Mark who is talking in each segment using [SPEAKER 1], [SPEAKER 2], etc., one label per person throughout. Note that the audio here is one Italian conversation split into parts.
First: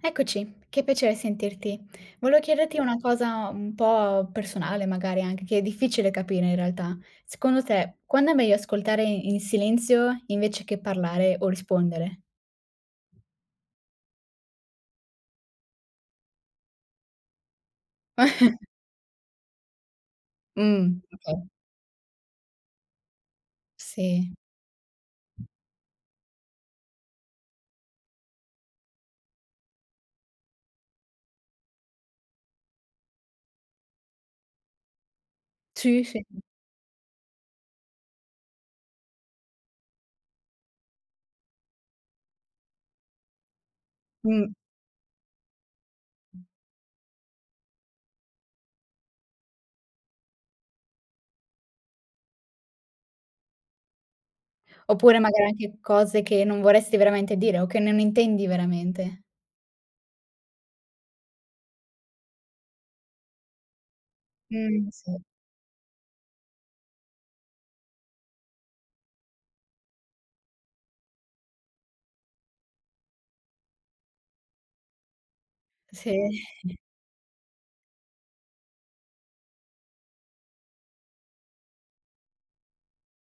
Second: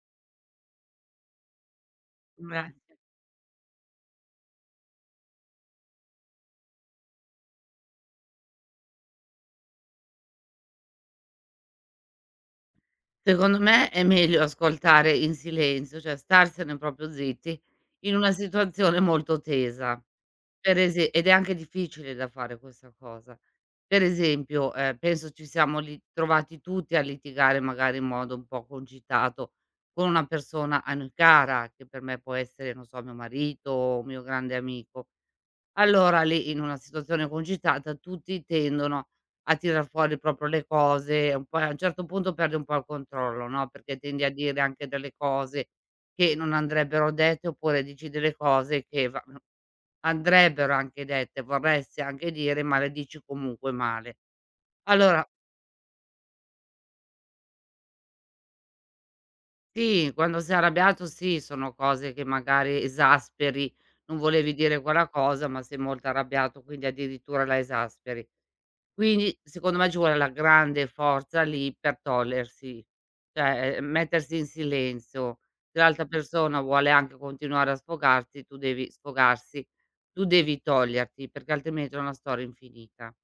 [SPEAKER 1] Eccoci, che piacere sentirti. Volevo chiederti
[SPEAKER 2] Grazie.
[SPEAKER 1] Gra una cosa un po' personale magari anche, che è difficile capire in realtà. Secondo te, quando è meglio ascoltare in silenzio invece che parlare o rispondere?
[SPEAKER 2] Secondo me è meglio ascoltare in silenzio, cioè starsene proprio zitti, in una situazione molto tesa. Per ese Ed è
[SPEAKER 1] Okay.
[SPEAKER 2] anche difficile da fare questa cosa. Per
[SPEAKER 1] Sì.
[SPEAKER 2] esempio, penso ci siamo li trovati tutti a litigare magari in modo un po' concitato con una persona a noi cara, che per me può essere, non so, mio marito o un mio grande amico.
[SPEAKER 1] Sì,
[SPEAKER 2] Allora
[SPEAKER 1] sì.
[SPEAKER 2] lì, in una situazione concitata, tutti tendono a tirar fuori proprio le cose, un po' a un certo punto perdi un po' il controllo, no, perché tendi a
[SPEAKER 1] Mh.
[SPEAKER 2] dire anche delle cose che non andrebbero dette, oppure dici delle cose che va no, andrebbero anche dette, vorresti anche dire, ma le dici comunque male.
[SPEAKER 1] Oppure
[SPEAKER 2] Allora.
[SPEAKER 1] magari anche cose che non vorresti veramente dire o che non intendi veramente.
[SPEAKER 2] Sì, quando sei arrabbiato, sì, sono cose che magari esasperi, non volevi dire
[SPEAKER 1] Mh.
[SPEAKER 2] quella
[SPEAKER 1] Sì.
[SPEAKER 2] cosa, ma sei molto arrabbiato, quindi addirittura la esasperi. Quindi secondo me ci vuole la grande forza lì per togliersi, cioè, mettersi in silenzio. Se l'altra
[SPEAKER 1] Sì.
[SPEAKER 2] persona vuole anche continuare a sfogarsi, tu devi toglierti, perché altrimenti è una storia infinita.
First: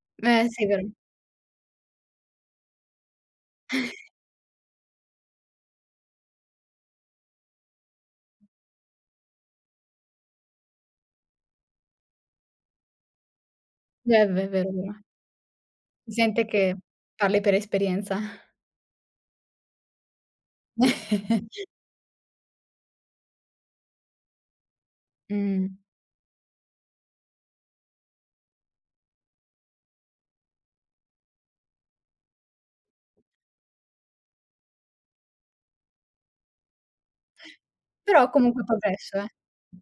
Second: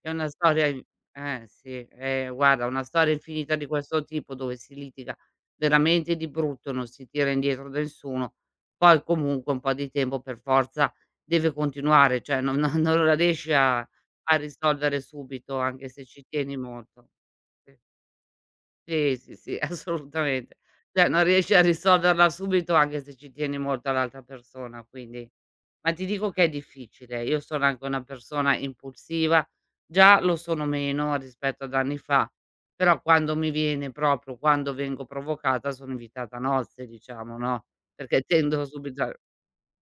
[SPEAKER 2] È una
[SPEAKER 1] Eh sì, è
[SPEAKER 2] storia in
[SPEAKER 1] vero.
[SPEAKER 2] Eh, sì, guarda, una storia infinita di questo tipo dove si litiga veramente di brutto, non si tira indietro da nessuno. Poi comunque un po' di tempo per forza deve continuare, cioè non non non la riesci a
[SPEAKER 1] È ve vero, è vero.
[SPEAKER 2] risolvere subito, anche se
[SPEAKER 1] Si
[SPEAKER 2] ci
[SPEAKER 1] sente
[SPEAKER 2] tieni
[SPEAKER 1] che
[SPEAKER 2] molto.
[SPEAKER 1] parli per
[SPEAKER 2] Sì.
[SPEAKER 1] esperienza.
[SPEAKER 2] Sì, sì, sì, assolutamente. Cioè, non riesci a risolverla subito anche se ci tieni molto all'altra persona,
[SPEAKER 1] Mh.
[SPEAKER 2] ma ti dico che è difficile. Io sono anche una persona impulsiva, già lo sono meno rispetto ad anni fa, però quando mi viene proprio quando vengo provocata sono invitata a nozze, diciamo, no, perché
[SPEAKER 1] Però comunque
[SPEAKER 2] tendo subito a
[SPEAKER 1] progresso, eh.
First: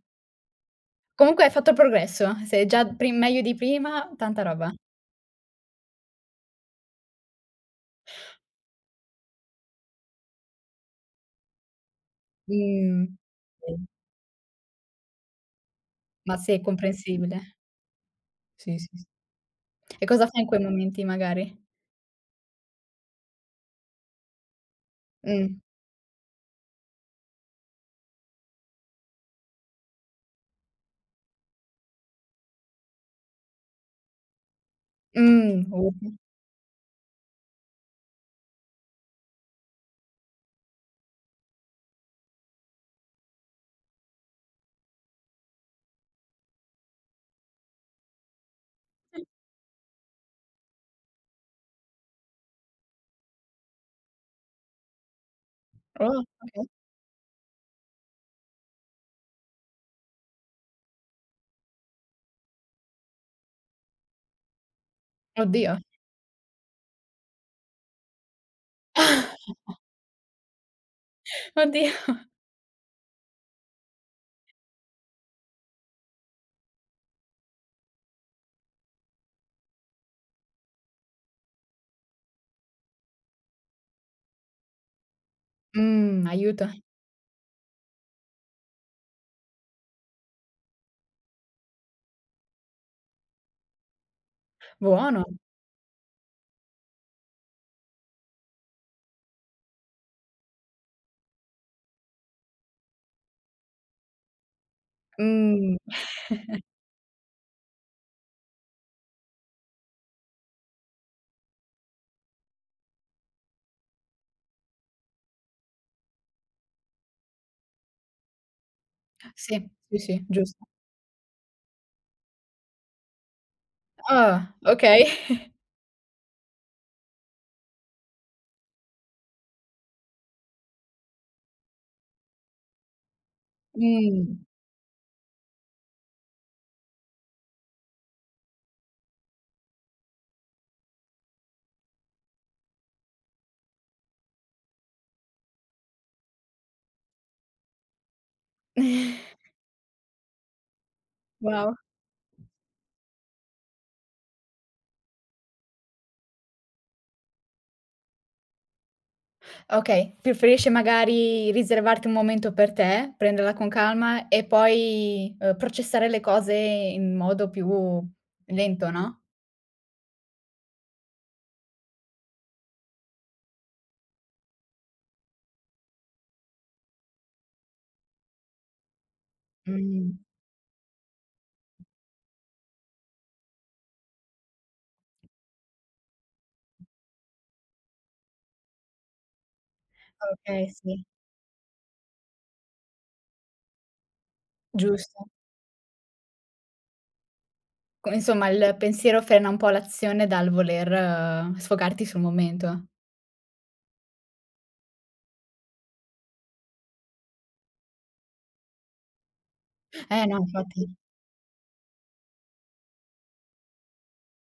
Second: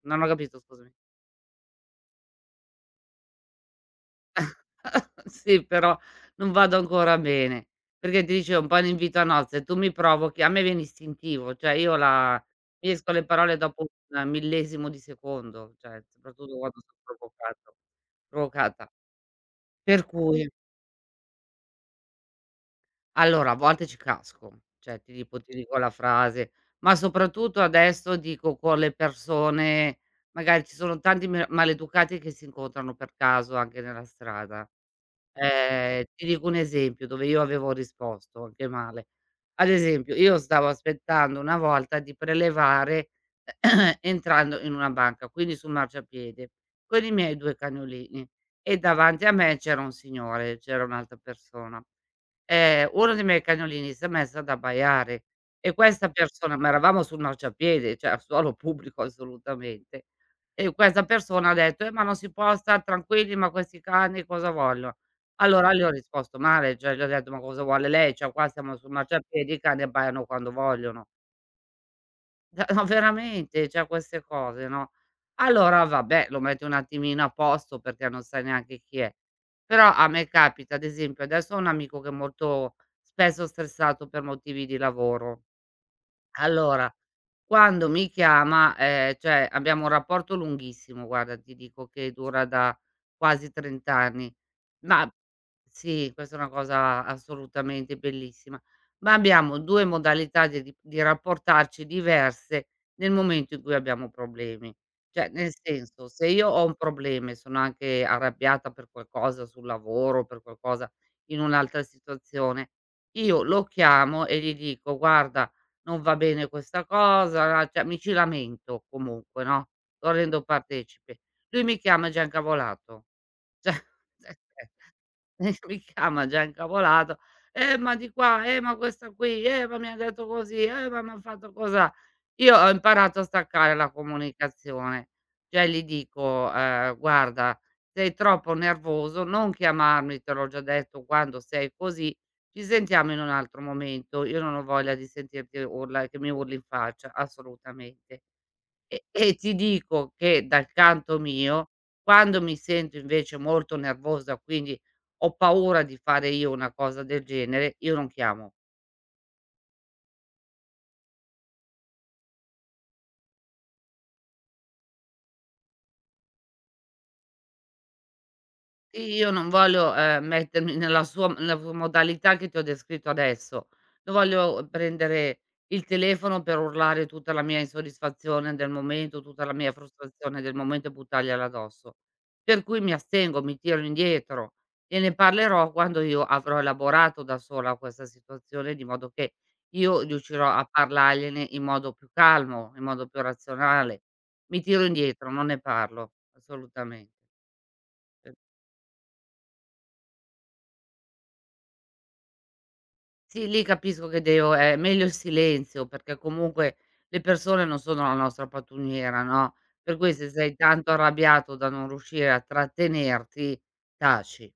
[SPEAKER 2] non ho capito, scusami.
[SPEAKER 1] Comunque hai fatto progresso. Sei già pri meglio di prima, tanta roba.
[SPEAKER 2] Sì, però non vado ancora bene, perché ti dicevo un po' in invito a nozze, tu mi provochi a me viene istintivo, cioè io la mi
[SPEAKER 1] Mh.
[SPEAKER 2] escono le parole
[SPEAKER 1] Sì.
[SPEAKER 2] dopo un millesimo di secondo, cioè
[SPEAKER 1] Ma sì,
[SPEAKER 2] soprattutto
[SPEAKER 1] è
[SPEAKER 2] quando son
[SPEAKER 1] comprensibile.
[SPEAKER 2] provocato
[SPEAKER 1] Sì, sì,
[SPEAKER 2] provocata.
[SPEAKER 1] sì. E
[SPEAKER 2] Per
[SPEAKER 1] cosa fai in
[SPEAKER 2] cui
[SPEAKER 1] quei momenti magari?
[SPEAKER 2] allora a volte ci casco, cioè ti dico ti
[SPEAKER 1] Mh.
[SPEAKER 2] dico la frase, ma soprattutto adesso dico con le persone magari ci sono tanti me maleducati che si incontrano per caso anche nella strada.
[SPEAKER 1] Mh,
[SPEAKER 2] Ti dico un esempio dove io avevo risposto anche male. Ad esempio, io stavo aspettando una volta di prelevare entrando in una banca, quindi sul marciapiede, con i miei 2 cagnolini e davanti a me c'era un signore, c'era un'altra persona. Uno dei miei cagnolini si è messo ad abbaiare e questa
[SPEAKER 1] oh,
[SPEAKER 2] persona
[SPEAKER 1] okay.
[SPEAKER 2] ma eravamo sul marciapiede, cioè al suolo pubblico assolutamente, e questa persona ha detto: ma non si può star tranquilli, ma questi cani cosa vogliono?" Allora
[SPEAKER 1] Oddio.
[SPEAKER 2] le ho risposto male, cioè gli ho detto: "Ma cosa vuole lei? Cioè qua siamo sul marciapiede, i cani abbaiano quando vogliono."
[SPEAKER 1] Oddio.
[SPEAKER 2] Da no, veramente, cioè queste cose, no. Allora vabbè, lo metti un attimino a posto perché non sai neanche chi è. Però a me capita, ad esempio, adesso ho un amico che è molto spesso stressato per motivi di lavoro.
[SPEAKER 1] Aiuto.
[SPEAKER 2] Allora, quando mi chiama, cioè abbiamo un rapporto lunghissimo, guarda, ti dico che dura da quasi 30 anni, ma
[SPEAKER 1] Buono.
[SPEAKER 2] sì, questa è una cosa assolutamente bellissima, ma abbiamo 2 modalità di rapportarci diverse nel momento in cui abbiamo problemi. Cioè, nel
[SPEAKER 1] Mh.
[SPEAKER 2] senso, se io ho un problema e sono anche arrabbiata per qualcosa sul lavoro, per qualcosa in un'altra situazione, io lo chiamo e gli dico: "Guarda, non va bene questa cosa", cioè mi ci lamento comunque,
[SPEAKER 1] Sì,
[SPEAKER 2] no,
[SPEAKER 1] sì,
[SPEAKER 2] lo
[SPEAKER 1] sì,
[SPEAKER 2] rendo
[SPEAKER 1] giusto.
[SPEAKER 2] partecipe. Lui mi chiama già incavolato. Cioè
[SPEAKER 1] Ah, okay.
[SPEAKER 2] mi chiama già incavolato: ma di qua, ma questa qui, ma mi ha detto così, ma m'ha fatto cosà". Io ho imparato a staccare la
[SPEAKER 1] Mh.
[SPEAKER 2] comunicazione, cioè gli dico, "Guarda, sei troppo nervoso, non chiamarmi, te l'ho già detto, quando sei così, ci sentiamo in un altro momento. Io non ho voglia di sentirti urla che mi urli in faccia, assolutamente". E ti dico che dal canto mio,
[SPEAKER 1] Wow.
[SPEAKER 2] quando mi sento invece molto nervosa, quindi ho paura di fare io una cosa del genere, io non chiamo.
[SPEAKER 1] Okay, preferisci magari riservarti un momento per te, prenderla con calma e poi, processare le cose in modo più lento,
[SPEAKER 2] Sì,
[SPEAKER 1] no,
[SPEAKER 2] io non voglio, mettermi nella sua nella v modalità che ti ho descritto adesso. Non voglio prendere il telefono per urlare tutta la mia insoddisfazione del momento, tutta la mia
[SPEAKER 1] mh,
[SPEAKER 2] frustrazione del momento e buttargliela addosso. Per cui mi astengo, mi tiro indietro e ne parlerò quando io avrò elaborato da sola questa situazione, di modo che io riuscirò
[SPEAKER 1] okay,
[SPEAKER 2] a
[SPEAKER 1] sì,
[SPEAKER 2] parlargliene in modo più calmo, in modo più razionale. Mi tiro
[SPEAKER 1] giusto.
[SPEAKER 2] indietro, non ne parlo assolutamente.
[SPEAKER 1] Co Insomma il pensiero frena un po' l'azione dal voler sfogarti sul momento.
[SPEAKER 2] Sì, lì capisco che devo è meglio il silenzio, perché comunque le persone non sono la nostra pattumiera, no, per cui
[SPEAKER 1] Eh
[SPEAKER 2] se
[SPEAKER 1] no,
[SPEAKER 2] sei
[SPEAKER 1] infatti.
[SPEAKER 2] tanto arrabbiato da non riuscire a trattenerti, taci,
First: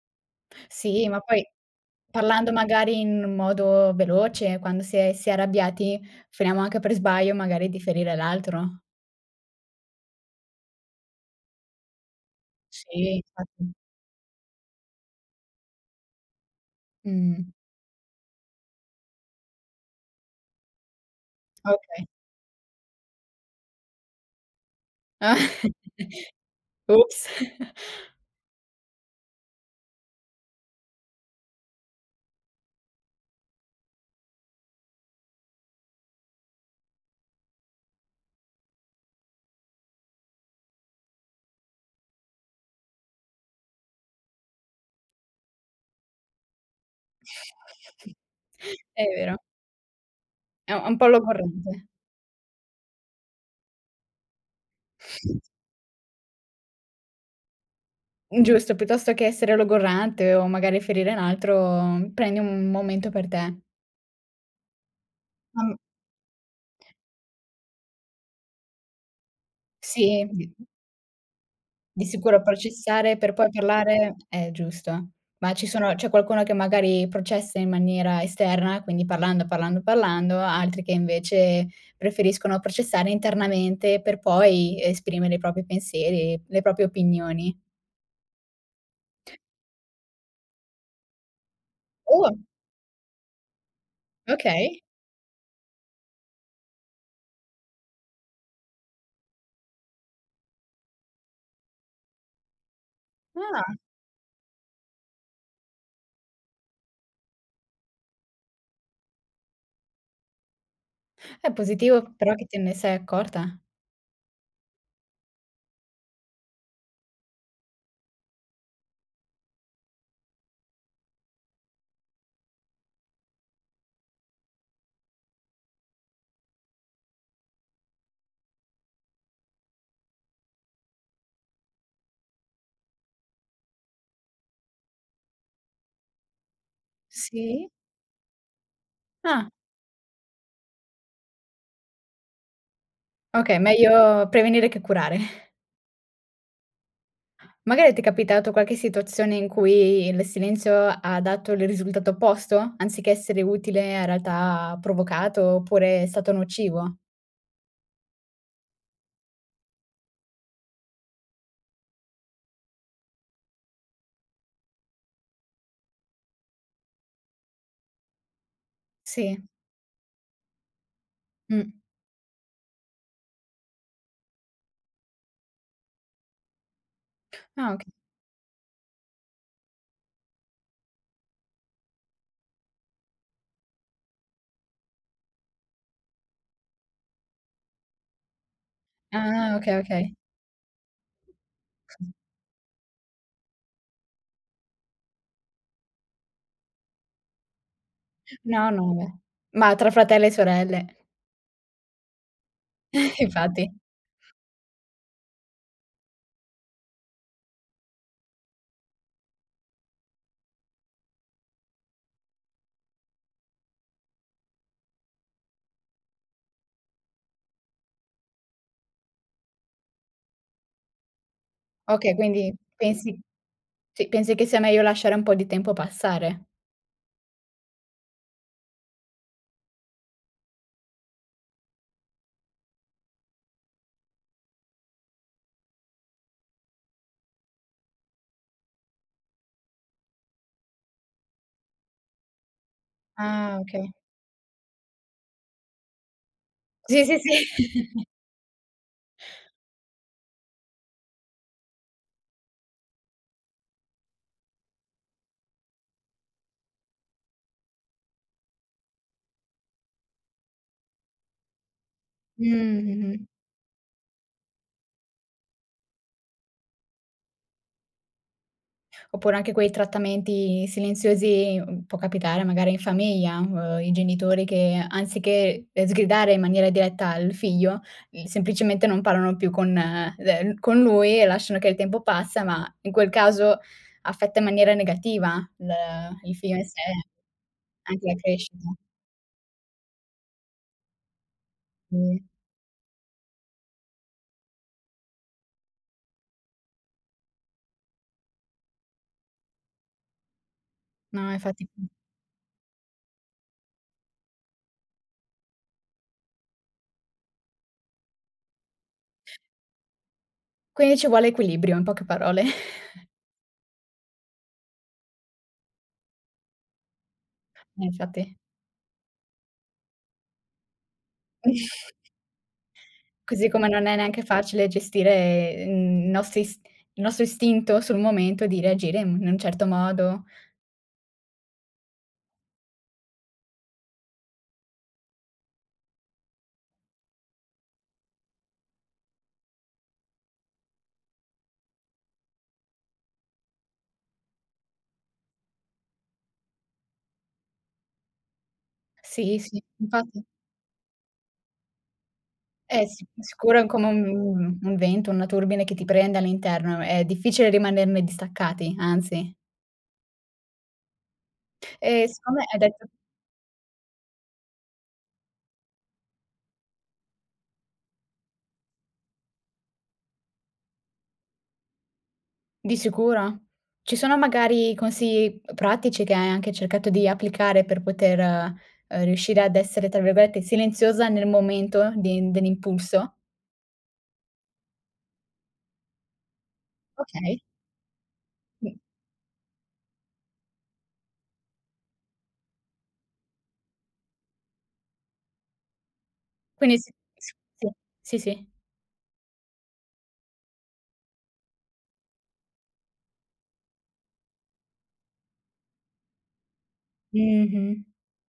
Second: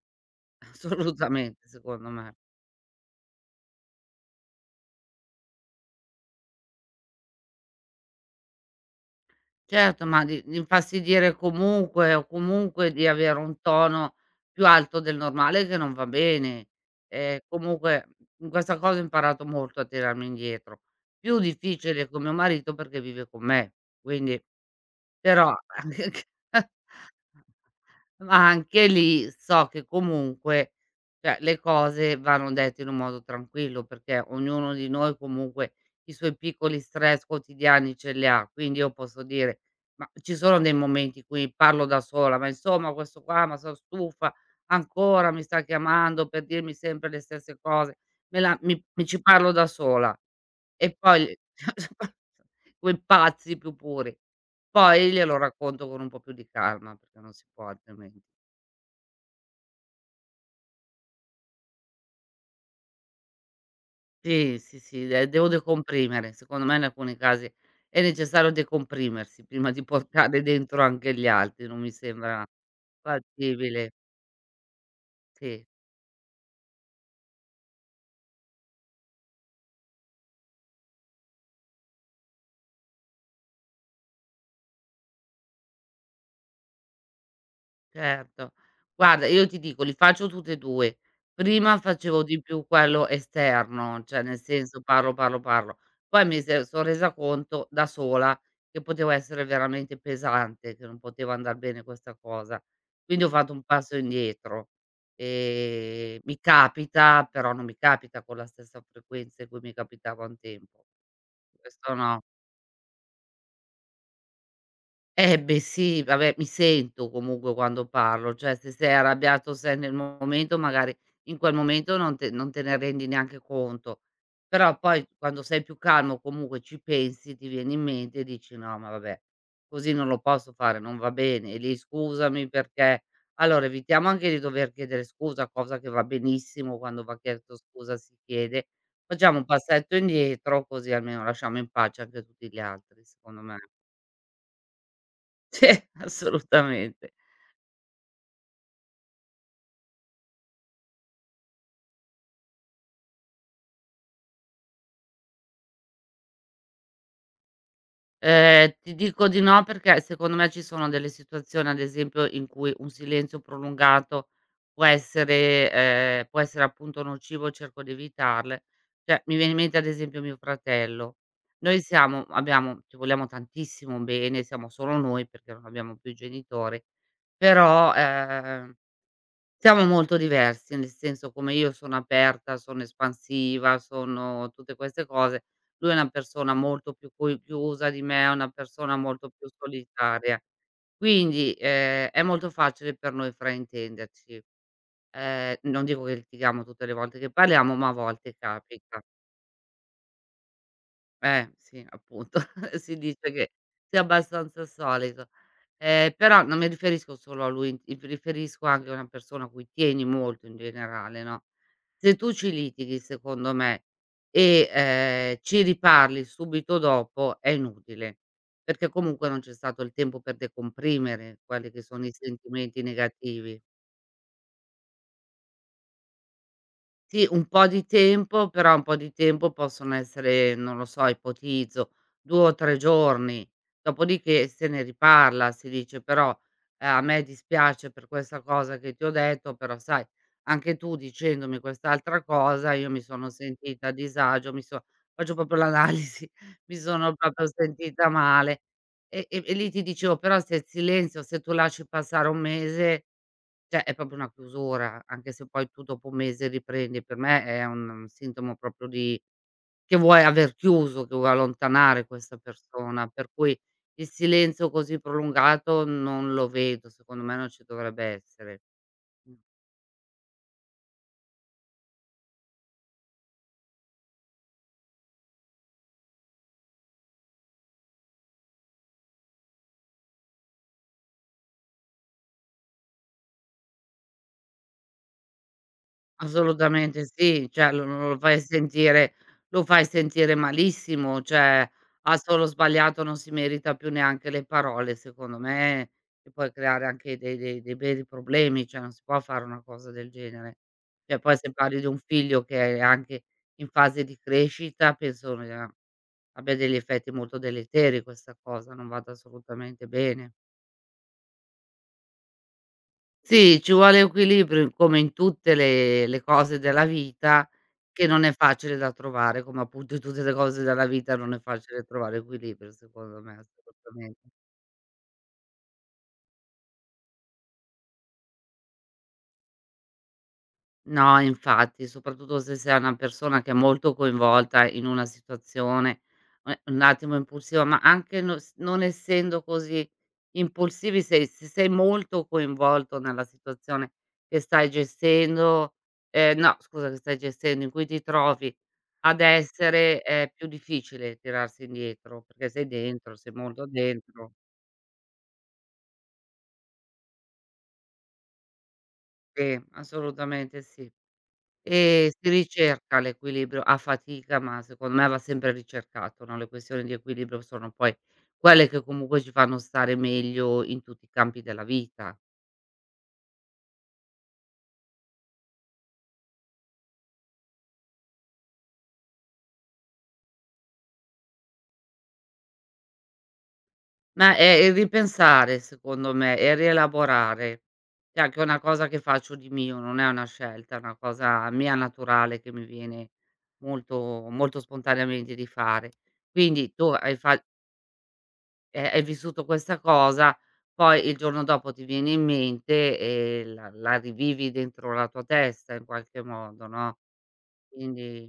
[SPEAKER 1] Sì, ma poi
[SPEAKER 2] assolutamente secondo me.
[SPEAKER 1] parlando magari in modo veloce, quando si è arrabbiati, finiamo anche per sbaglio magari di ferire l'altro.
[SPEAKER 2] Certo, ma di infastidire comunque o comunque di
[SPEAKER 1] Sì,
[SPEAKER 2] avere un
[SPEAKER 1] infatti.
[SPEAKER 2] tono più alto del normale che non va bene.
[SPEAKER 1] Mh,
[SPEAKER 2] Comunque in questa cosa ho imparato molto a tirarmi indietro. Più
[SPEAKER 1] okay.
[SPEAKER 2] difficile con mio marito perché vive con me, quindi
[SPEAKER 1] Ah.
[SPEAKER 2] però
[SPEAKER 1] Ops.
[SPEAKER 2] ma anche lì so che comunque, cioè le cose vanno dette in un modo tranquillo, perché ognuno di noi comunque i suoi piccoli stress quotidiani ce li ha. Quindi io posso dire: "Ma ci sono dei momenti in cui parlo da sola, ma insomma questo qua, ma son stufa, ancora mi sta chiamando per dirmi sempre le stesse cose, me la mi
[SPEAKER 1] È
[SPEAKER 2] mi ci
[SPEAKER 1] vero,
[SPEAKER 2] parlo da sola".
[SPEAKER 1] è un
[SPEAKER 2] E
[SPEAKER 1] po'
[SPEAKER 2] poi
[SPEAKER 1] logorrante.
[SPEAKER 2] quei pazzi più puri. Poi glielo racconto con un po' più di calma, perché non si può altrimenti.
[SPEAKER 1] Giusto, piuttosto che essere logorrante o magari ferire un altro, prendi un momento per te.
[SPEAKER 2] Sì, sì, sì, de devo
[SPEAKER 1] Am
[SPEAKER 2] decomprimere. Secondo me in alcuni casi è necessario decomprimersi prima di
[SPEAKER 1] Sì,
[SPEAKER 2] portare
[SPEAKER 1] di
[SPEAKER 2] dentro anche gli altri, non mi
[SPEAKER 1] di sicuro
[SPEAKER 2] sembra
[SPEAKER 1] processare per poi
[SPEAKER 2] fattibile.
[SPEAKER 1] parlare è giusto. Ma ci
[SPEAKER 2] Sì.
[SPEAKER 1] sono C'è qualcuno che magari processa in maniera esterna, quindi parlando, parlando, parlando, altri che invece preferiscono processare internamente per poi esprimere i propri pensieri, le proprie opinioni.
[SPEAKER 2] Certo. Guarda, io ti dico, li faccio tutte e 2. Prima facevo
[SPEAKER 1] Oh,
[SPEAKER 2] di più quello esterno, cioè nel senso
[SPEAKER 1] okay.
[SPEAKER 2] parlo, parlo, parlo. Poi mi se son resa conto da sola che potevo essere veramente pesante, che non poteva andar bene questa cosa. Quindi ho fatto
[SPEAKER 1] Ah,
[SPEAKER 2] un passo indietro. Mi capita, però non mi capita con la stessa frequenza in cui mi capitava un tempo.
[SPEAKER 1] è
[SPEAKER 2] Questo
[SPEAKER 1] positivo
[SPEAKER 2] no.
[SPEAKER 1] però che te ne sei accorta?
[SPEAKER 2] Eh, beh, sì, vabbè, mi sento comunque quando parlo, cioè se sei arrabbiato sei nel momento, magari in quel momento non te ne rendi neanche conto, però poi quando sei più calmo comunque ci pensi, ti viene in mente e dici: "No, ma vabbè, così non lo posso fare, non va bene". E lì: "Scusami perché" allora evitiamo anche di dover chiedere scusa, cosa che va benissimo, quando va chiesto
[SPEAKER 1] Sì.
[SPEAKER 2] scusa si chiede. Facciamo un
[SPEAKER 1] Ah,
[SPEAKER 2] passetto indietro, così almeno lasciamo in pace anche tutti gli altri, secondo me.
[SPEAKER 1] okay, meglio prevenire che curare.
[SPEAKER 2] Sì, assolutamente.
[SPEAKER 1] Magari ti è capitato qualche situazione in cui il silenzio ha dato il risultato opposto? Anziché essere utile, in realtà ha provocato oppure è stato nocivo?
[SPEAKER 2] Ti dico di no perché secondo me ci sono delle situazioni, ad esempio, in cui un silenzio prolungato può essere può essere appunto nocivo, cerco di evitarle. Cioè, mi
[SPEAKER 1] Sì,
[SPEAKER 2] viene in mente ad esempio mio fratello.
[SPEAKER 1] mh.
[SPEAKER 2] Noi siamo Abbiamo, ci vogliamo tantissimo bene, siamo solo noi perché non abbiamo più i genitori,
[SPEAKER 1] Ah, okay.
[SPEAKER 2] però, siamo molto diversi, nel senso come io sono aperta, sono espansiva, sono tutte queste cose, lui è una persona molto più cui chiusa di me, è una persona molto più
[SPEAKER 1] Ah, okay, okay.
[SPEAKER 2] solitaria. Quindi, è molto facile per noi fraintenderci. Non dico che litighiamo tutte le volte che parliamo, ma a volte
[SPEAKER 1] No, no,
[SPEAKER 2] capita.
[SPEAKER 1] vabbè. Ma tra fratelli e sorelle.
[SPEAKER 2] Sì, appunto, si dice che
[SPEAKER 1] Infatti.
[SPEAKER 2] sia abbastanza solito. Però non mi riferisco solo a lui, mi riferisco anche a una persona a cui tieni molto in generale, no, se tu ci litighi secondo me e, ci riparli subito dopo è inutile, perché comunque non c'è stato il tempo per decomprimere quelli che sono i
[SPEAKER 1] Okay, quindi
[SPEAKER 2] sentimenti
[SPEAKER 1] pensi
[SPEAKER 2] negativi.
[SPEAKER 1] sì, pensi che sia meglio lasciare un po' di tempo passare?
[SPEAKER 2] Sì, un po' di tempo, però un po' di tempo possono essere, non lo so, ipotizzo 2 o 3 giorni, dopodiché se ne riparla, si dice: "Però, a me dispiace per questa cosa che ti ho detto, però sai, anche tu dicendomi quest'altra cosa io mi sono
[SPEAKER 1] Ah,
[SPEAKER 2] sentita
[SPEAKER 1] okay.
[SPEAKER 2] a disagio, mi so" faccio proprio l'analisi, "mi
[SPEAKER 1] Sì,
[SPEAKER 2] sono
[SPEAKER 1] sì,
[SPEAKER 2] proprio
[SPEAKER 1] sì.
[SPEAKER 2] sentita male". E lì ti dicevo: "Però se il silenzio se tu lasci passare un mese, cioè è proprio una chiusura, anche se poi tu dopo un mese riprendi, per me è un sintomo proprio di che vuoi aver chiuso, che vuoi allontanare questa persona,
[SPEAKER 1] Mh-mh.
[SPEAKER 2] per cui il silenzio così prolungato non lo vedo, secondo me non ci dovrebbe essere". Mh.
[SPEAKER 1] Oppure anche quei trattamenti silenziosi, mhmm, può capitare magari in famiglia, i genitori che anziché, sgridare in maniera diretta al figlio, l semplicemente non parlano più con l con lui e lasciano che il tempo passa, ma in quel caso affetta in maniera negativa l il figlio in sé,
[SPEAKER 2] Assolutamente sì, cioè lo
[SPEAKER 1] anche
[SPEAKER 2] non
[SPEAKER 1] la
[SPEAKER 2] lo fai
[SPEAKER 1] crescita.
[SPEAKER 2] sentire, lo fai sentire malissimo, cioè ha
[SPEAKER 1] Sì.
[SPEAKER 2] solo sbagliato, non si merita più neanche le parole secondo me, e puoi creare anche dei veri problemi, cioè non si può fare una cosa del genere. Cioè
[SPEAKER 1] No,
[SPEAKER 2] poi se
[SPEAKER 1] infatti.
[SPEAKER 2] parli di un figlio che è anche in fase di crescita penso ne a abbia degli effetti molto deleteri questa cosa, non vada assolutamente bene.
[SPEAKER 1] Quindi ci vuole equilibrio, in poche parole.
[SPEAKER 2] Sì, ci vuole equilibrio come in tutte le cose della vita, che non è
[SPEAKER 1] Infatti.
[SPEAKER 2] facile da trovare, come appunto in tutte le cose della vita non è facile trovare equilibrio secondo me,
[SPEAKER 1] Così come non è neanche
[SPEAKER 2] assolutamente.
[SPEAKER 1] facile gestire, mhmm, i nostri is il nostro istinto sul momento di reagire in un certo modo.
[SPEAKER 2] No, infatti, soprattutto se sei una persona che è molto coinvolta in una situazione, un attimo impulsiva, ma anche no, s non essendo così impulsivi, se sei molto coinvolto nella situazione che stai gestendo, no, scusa, che stai gestendo, in cui ti trovi ad
[SPEAKER 1] Sì, sì,
[SPEAKER 2] essere,
[SPEAKER 1] infatti
[SPEAKER 2] è più difficile tirarsi indietro, perché sei
[SPEAKER 1] eh sì,
[SPEAKER 2] dentro, sei
[SPEAKER 1] sicuro è
[SPEAKER 2] molto
[SPEAKER 1] come
[SPEAKER 2] dentro.
[SPEAKER 1] un vento, una turbine che ti prende all'interno, è difficile rimanerne distaccati, anzi.
[SPEAKER 2] Sì, assolutamente sì.
[SPEAKER 1] E
[SPEAKER 2] Si
[SPEAKER 1] siccome hai detto
[SPEAKER 2] ricerca l'equilibrio a fatica, ma secondo me va sempre ricercato, no, le questioni di equilibrio sono poi quelle che comunque ci fanno stare meglio in tutti i campi della vita.
[SPEAKER 1] Di sicuro. Ci sono magari consigli pratici che hai anche cercato di applicare per poter, riuscire ad essere, tra virgolette, "silenziosa" nel momento di dell'impulso?
[SPEAKER 2] Ma è ripensare secondo me e
[SPEAKER 1] Okay.
[SPEAKER 2] rielaborare. È anche una
[SPEAKER 1] Mh.
[SPEAKER 2] cosa che faccio di mio, non è una scelta, è una cosa mia naturale che mi viene molto molto spontaneamente di fare. Quindi
[SPEAKER 1] Quindi
[SPEAKER 2] tu
[SPEAKER 1] sì,
[SPEAKER 2] hai
[SPEAKER 1] s
[SPEAKER 2] fa
[SPEAKER 1] sì, sì, sì.
[SPEAKER 2] Hai vissuto questa cosa, poi il giorno dopo ti viene in mente e la rivivi dentro la tua testa in qualche modo, no,
[SPEAKER 1] Mh-mh.
[SPEAKER 2] quindi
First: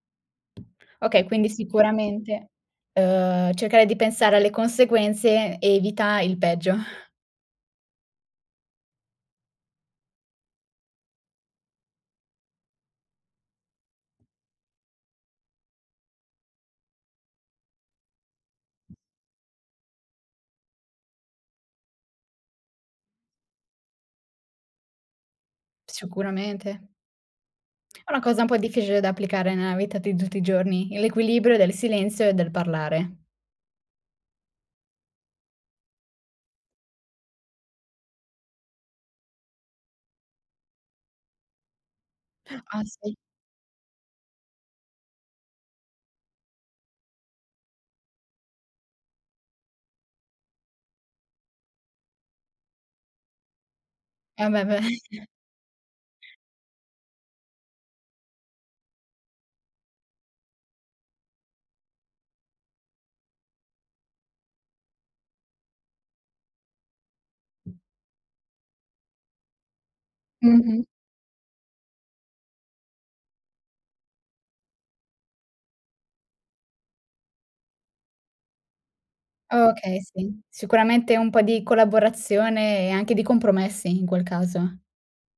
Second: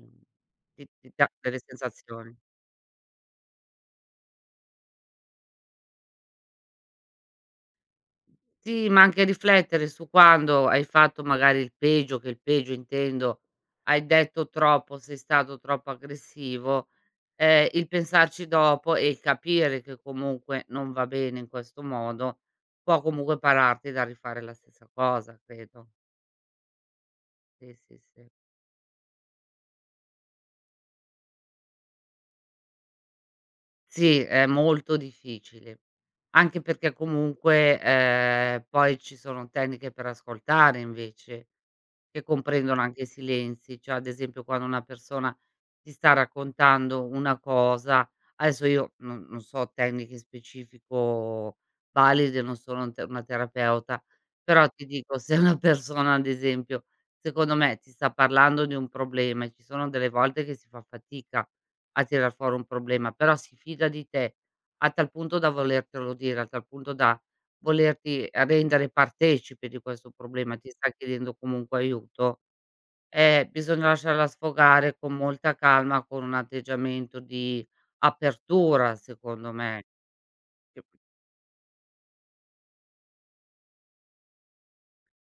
[SPEAKER 2] ti
[SPEAKER 1] Okay,
[SPEAKER 2] dà
[SPEAKER 1] quindi
[SPEAKER 2] delle sensazioni.
[SPEAKER 1] sicuramente, cercare di pensare alle conseguenze evita il peggio.
[SPEAKER 2] Sì, ma anche riflettere su quando hai fatto magari il peggio, che il peggio intendo, hai detto troppo, sei stato troppo aggressivo, il pensarci dopo e il capire che comunque non va bene in questo modo, può comunque pararti dal rifare la stessa cosa, credo.
[SPEAKER 1] Sicuramente.
[SPEAKER 2] Sì, sì,
[SPEAKER 1] È una
[SPEAKER 2] sì.
[SPEAKER 1] cosa un po' difficile da applicare nella vita di tutti i giorni, l'equilibrio del silenzio e del parlare.
[SPEAKER 2] Sì, è molto difficile, anche perché comunque, poi ci sono tecniche per ascoltare invece, che comprendono
[SPEAKER 1] Ah
[SPEAKER 2] anche i
[SPEAKER 1] sì.
[SPEAKER 2] silenzi, cioè ad esempio quando una persona ti sta raccontando una cosa, adesso io non so tecniche specifico valide, non sono un te una terapeuta,
[SPEAKER 1] Eh beh,
[SPEAKER 2] però
[SPEAKER 1] beh.
[SPEAKER 2] ti dico se una persona ad esempio, secondo me ti sta parlando di un problema e ci sono delle volte che si fa fatica a tirar fuori un problema, però si fida di te a tal punto da volertelo dire, a tal punto da volerti, rendere partecipe di questo problema, ti
[SPEAKER 1] Mh-mh.
[SPEAKER 2] sta chiedendo comunque aiuto, bisogna lasciarla sfogare con molta calma, con un atteggiamento di apertura secondo me.
[SPEAKER 1] Okay, sì. Sicuramente un po' di collaborazione e anche di compromessi in quel caso.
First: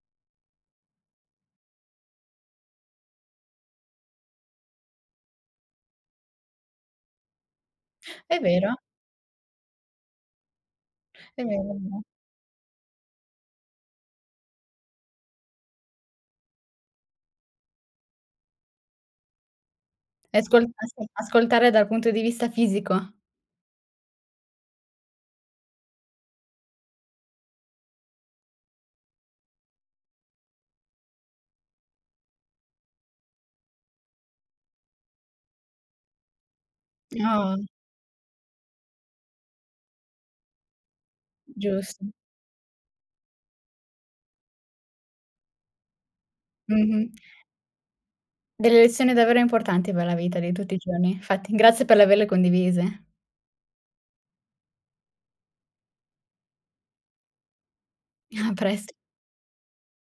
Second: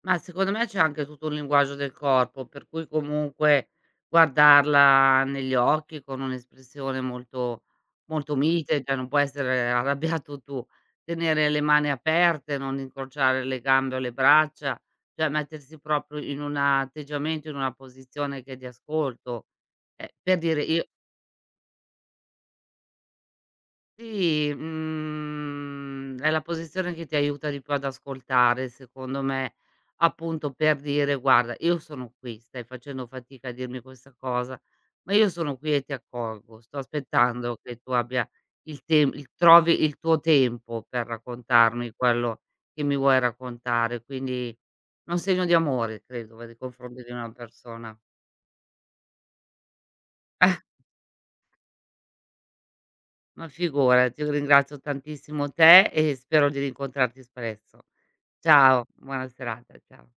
[SPEAKER 2] Ma secondo me c'è anche tutto un linguaggio del corpo, per cui comunque guardarla negli occhi con un'espressione molto molto
[SPEAKER 1] È vero,
[SPEAKER 2] mite, cioè non può essere arrabbiato tu,
[SPEAKER 1] è
[SPEAKER 2] tenere
[SPEAKER 1] vero,
[SPEAKER 2] le
[SPEAKER 1] è
[SPEAKER 2] mani
[SPEAKER 1] vero.
[SPEAKER 2] aperte, non incrociare le gambe o le braccia, cioè mettersi proprio in un atteggiamento, in una posizione che è di ascolto. Per
[SPEAKER 1] E
[SPEAKER 2] dire io.
[SPEAKER 1] ascoltare dal punto di vista fisico.
[SPEAKER 2] Sì, è la posizione che ti aiuta di più ad ascoltare, secondo me, appunto per dire: "Guarda, io sono qui, stai facendo fatica a dirmi questa cosa, ma io sono qui e ti accolgo. Sto
[SPEAKER 1] Oh.
[SPEAKER 2] aspettando che tu abbia il trovi il tuo tempo per raccontarmi
[SPEAKER 1] Giusto.
[SPEAKER 2] quello che mi vuoi raccontare". Quindi è un segno di amore, credo, nei confronti
[SPEAKER 1] Mh-mh.
[SPEAKER 2] di una persona.
[SPEAKER 1] Delle lezioni davvero importanti per la vita di tutti i giorni. Infatti, grazie per averle condivise.
[SPEAKER 2] Ma figurati, io ringrazio tantissimo te e spero di rincontrarti spesso.
[SPEAKER 1] A
[SPEAKER 2] Ciao,
[SPEAKER 1] presto.
[SPEAKER 2] buona serata, ciao.